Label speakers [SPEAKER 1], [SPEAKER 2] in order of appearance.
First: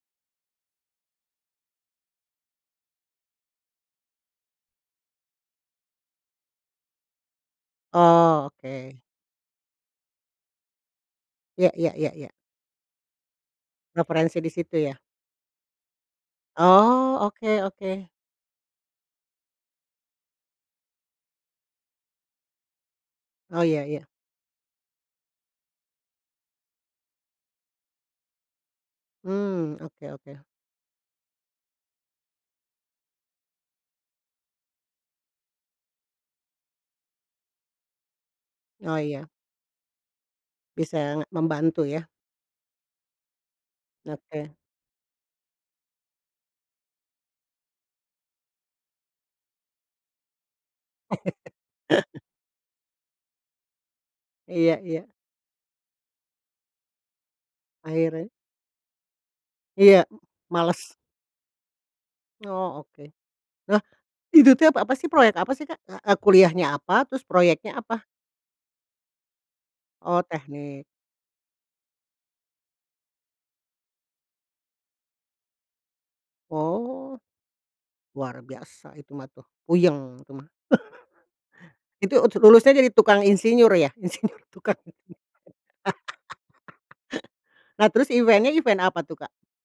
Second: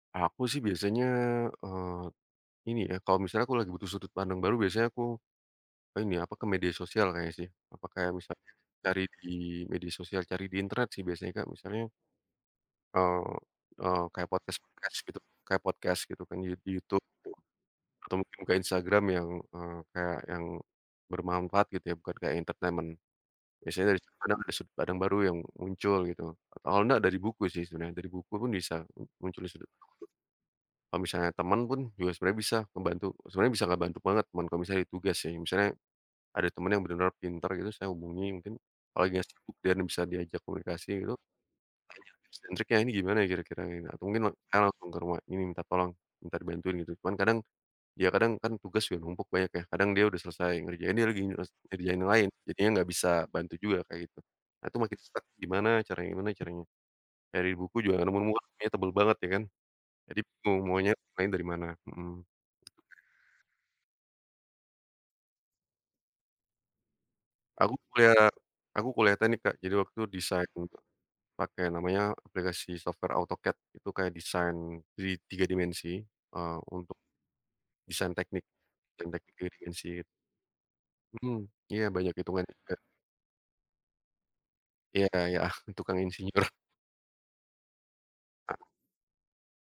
[SPEAKER 1] Aku sih biasanya eee, ini ya kalau misalnya aku lagi butuh sudut pandang baru biasanya aku, ini apa ke media sosial kayaknya sih, apa kayak bisa
[SPEAKER 2] Oh,
[SPEAKER 1] cari
[SPEAKER 2] oke.
[SPEAKER 1] di media sosial, cari di internet sih biasanya Kak,
[SPEAKER 2] Iya
[SPEAKER 1] misalnya
[SPEAKER 2] iya iya iya.
[SPEAKER 1] eee, eee, kayak
[SPEAKER 2] Refrensi disitu ya.
[SPEAKER 1] podcast-podcast gitu kayak podcast gitu kan di YouTube gitu,
[SPEAKER 2] Oh, oke oke.
[SPEAKER 1] atau mungkin ke Instagram yang eee, kayak yang bermanfaat gitu ya bukan kayak entertainment,
[SPEAKER 2] Oh, ya
[SPEAKER 1] biasanya dari
[SPEAKER 2] ya.
[SPEAKER 1] situ kadang ada sudut pandang baru yang muncul gitu atau enggak dari buku sih sebenarnya, dari buku pun bisa muncul disitu.
[SPEAKER 2] Hmm, oke oke.
[SPEAKER 1] Kalau misalnya teman pun, juga sebenarnya bisa ngebantu sebenarnya bisa ngebantu banget teman kalau misalnya ada tugas sih, misalnya ada teman yang bener-bener pinter gitu, saya hubungi mungkin
[SPEAKER 2] Oh,
[SPEAKER 1] apalagi enggak
[SPEAKER 2] iya.
[SPEAKER 1] sibuk dianya bisa diajak komunikasi gitu,
[SPEAKER 2] Bisa nge membantu, ya.
[SPEAKER 1] tanya tips and triknya ini gimana ya kira-kira gitu atau mungkin
[SPEAKER 2] Oke.
[SPEAKER 1] saya langsung ke rumah minta tolong, minta bantuin gitu, cuman kadang, ya kadang kan tugas udah numpuk banyak ya, kadang dia udah selesai ngerjain, dia lagi nyes ngerjain yang lain jadinya enggak bisa bantu juga, kayak gitu atau
[SPEAKER 2] Iya
[SPEAKER 1] makin
[SPEAKER 2] iya.
[SPEAKER 1] stuck gimana caranya gimana caranya, dari buku juga enggak
[SPEAKER 2] Akhirnya.
[SPEAKER 1] nemu-nemu bukunya tebel banget ya kan,
[SPEAKER 2] Iya,
[SPEAKER 1] jadi
[SPEAKER 2] males.
[SPEAKER 1] [unintelligible] lain dari mana mhm.
[SPEAKER 2] Oh oke. Lah, itu teh ap apa sih, proyek apa sih Kak? Eee, kuliahnya apa, terus
[SPEAKER 1] Aku
[SPEAKER 2] proyeknya apa?
[SPEAKER 1] kuliah aku kuliah teknik Kak, jadi waktu itu
[SPEAKER 2] Oh,
[SPEAKER 1] desain
[SPEAKER 2] teknik.
[SPEAKER 1] pakai namanya aplikasi software AutoCAD itu kayak desain three tiga dimensi, eee, untuk
[SPEAKER 2] Oh.
[SPEAKER 1] desain
[SPEAKER 2] Luar
[SPEAKER 1] teknik,
[SPEAKER 2] biasa
[SPEAKER 1] desain
[SPEAKER 2] itu mah
[SPEAKER 1] teknik 3
[SPEAKER 2] tuh,
[SPEAKER 1] dimensi.
[SPEAKER 2] puyeng itu mah.
[SPEAKER 1] Mhm iya, banyak
[SPEAKER 2] Itu ut
[SPEAKER 1] hitungan,
[SPEAKER 2] lulusnya
[SPEAKER 1] eee
[SPEAKER 2] jadi tukang insinyur ya? Insinyur, tukang.
[SPEAKER 1] Iya ya, tukang insinyur.
[SPEAKER 2] Nah terus event-nya, event apa tuh Kak?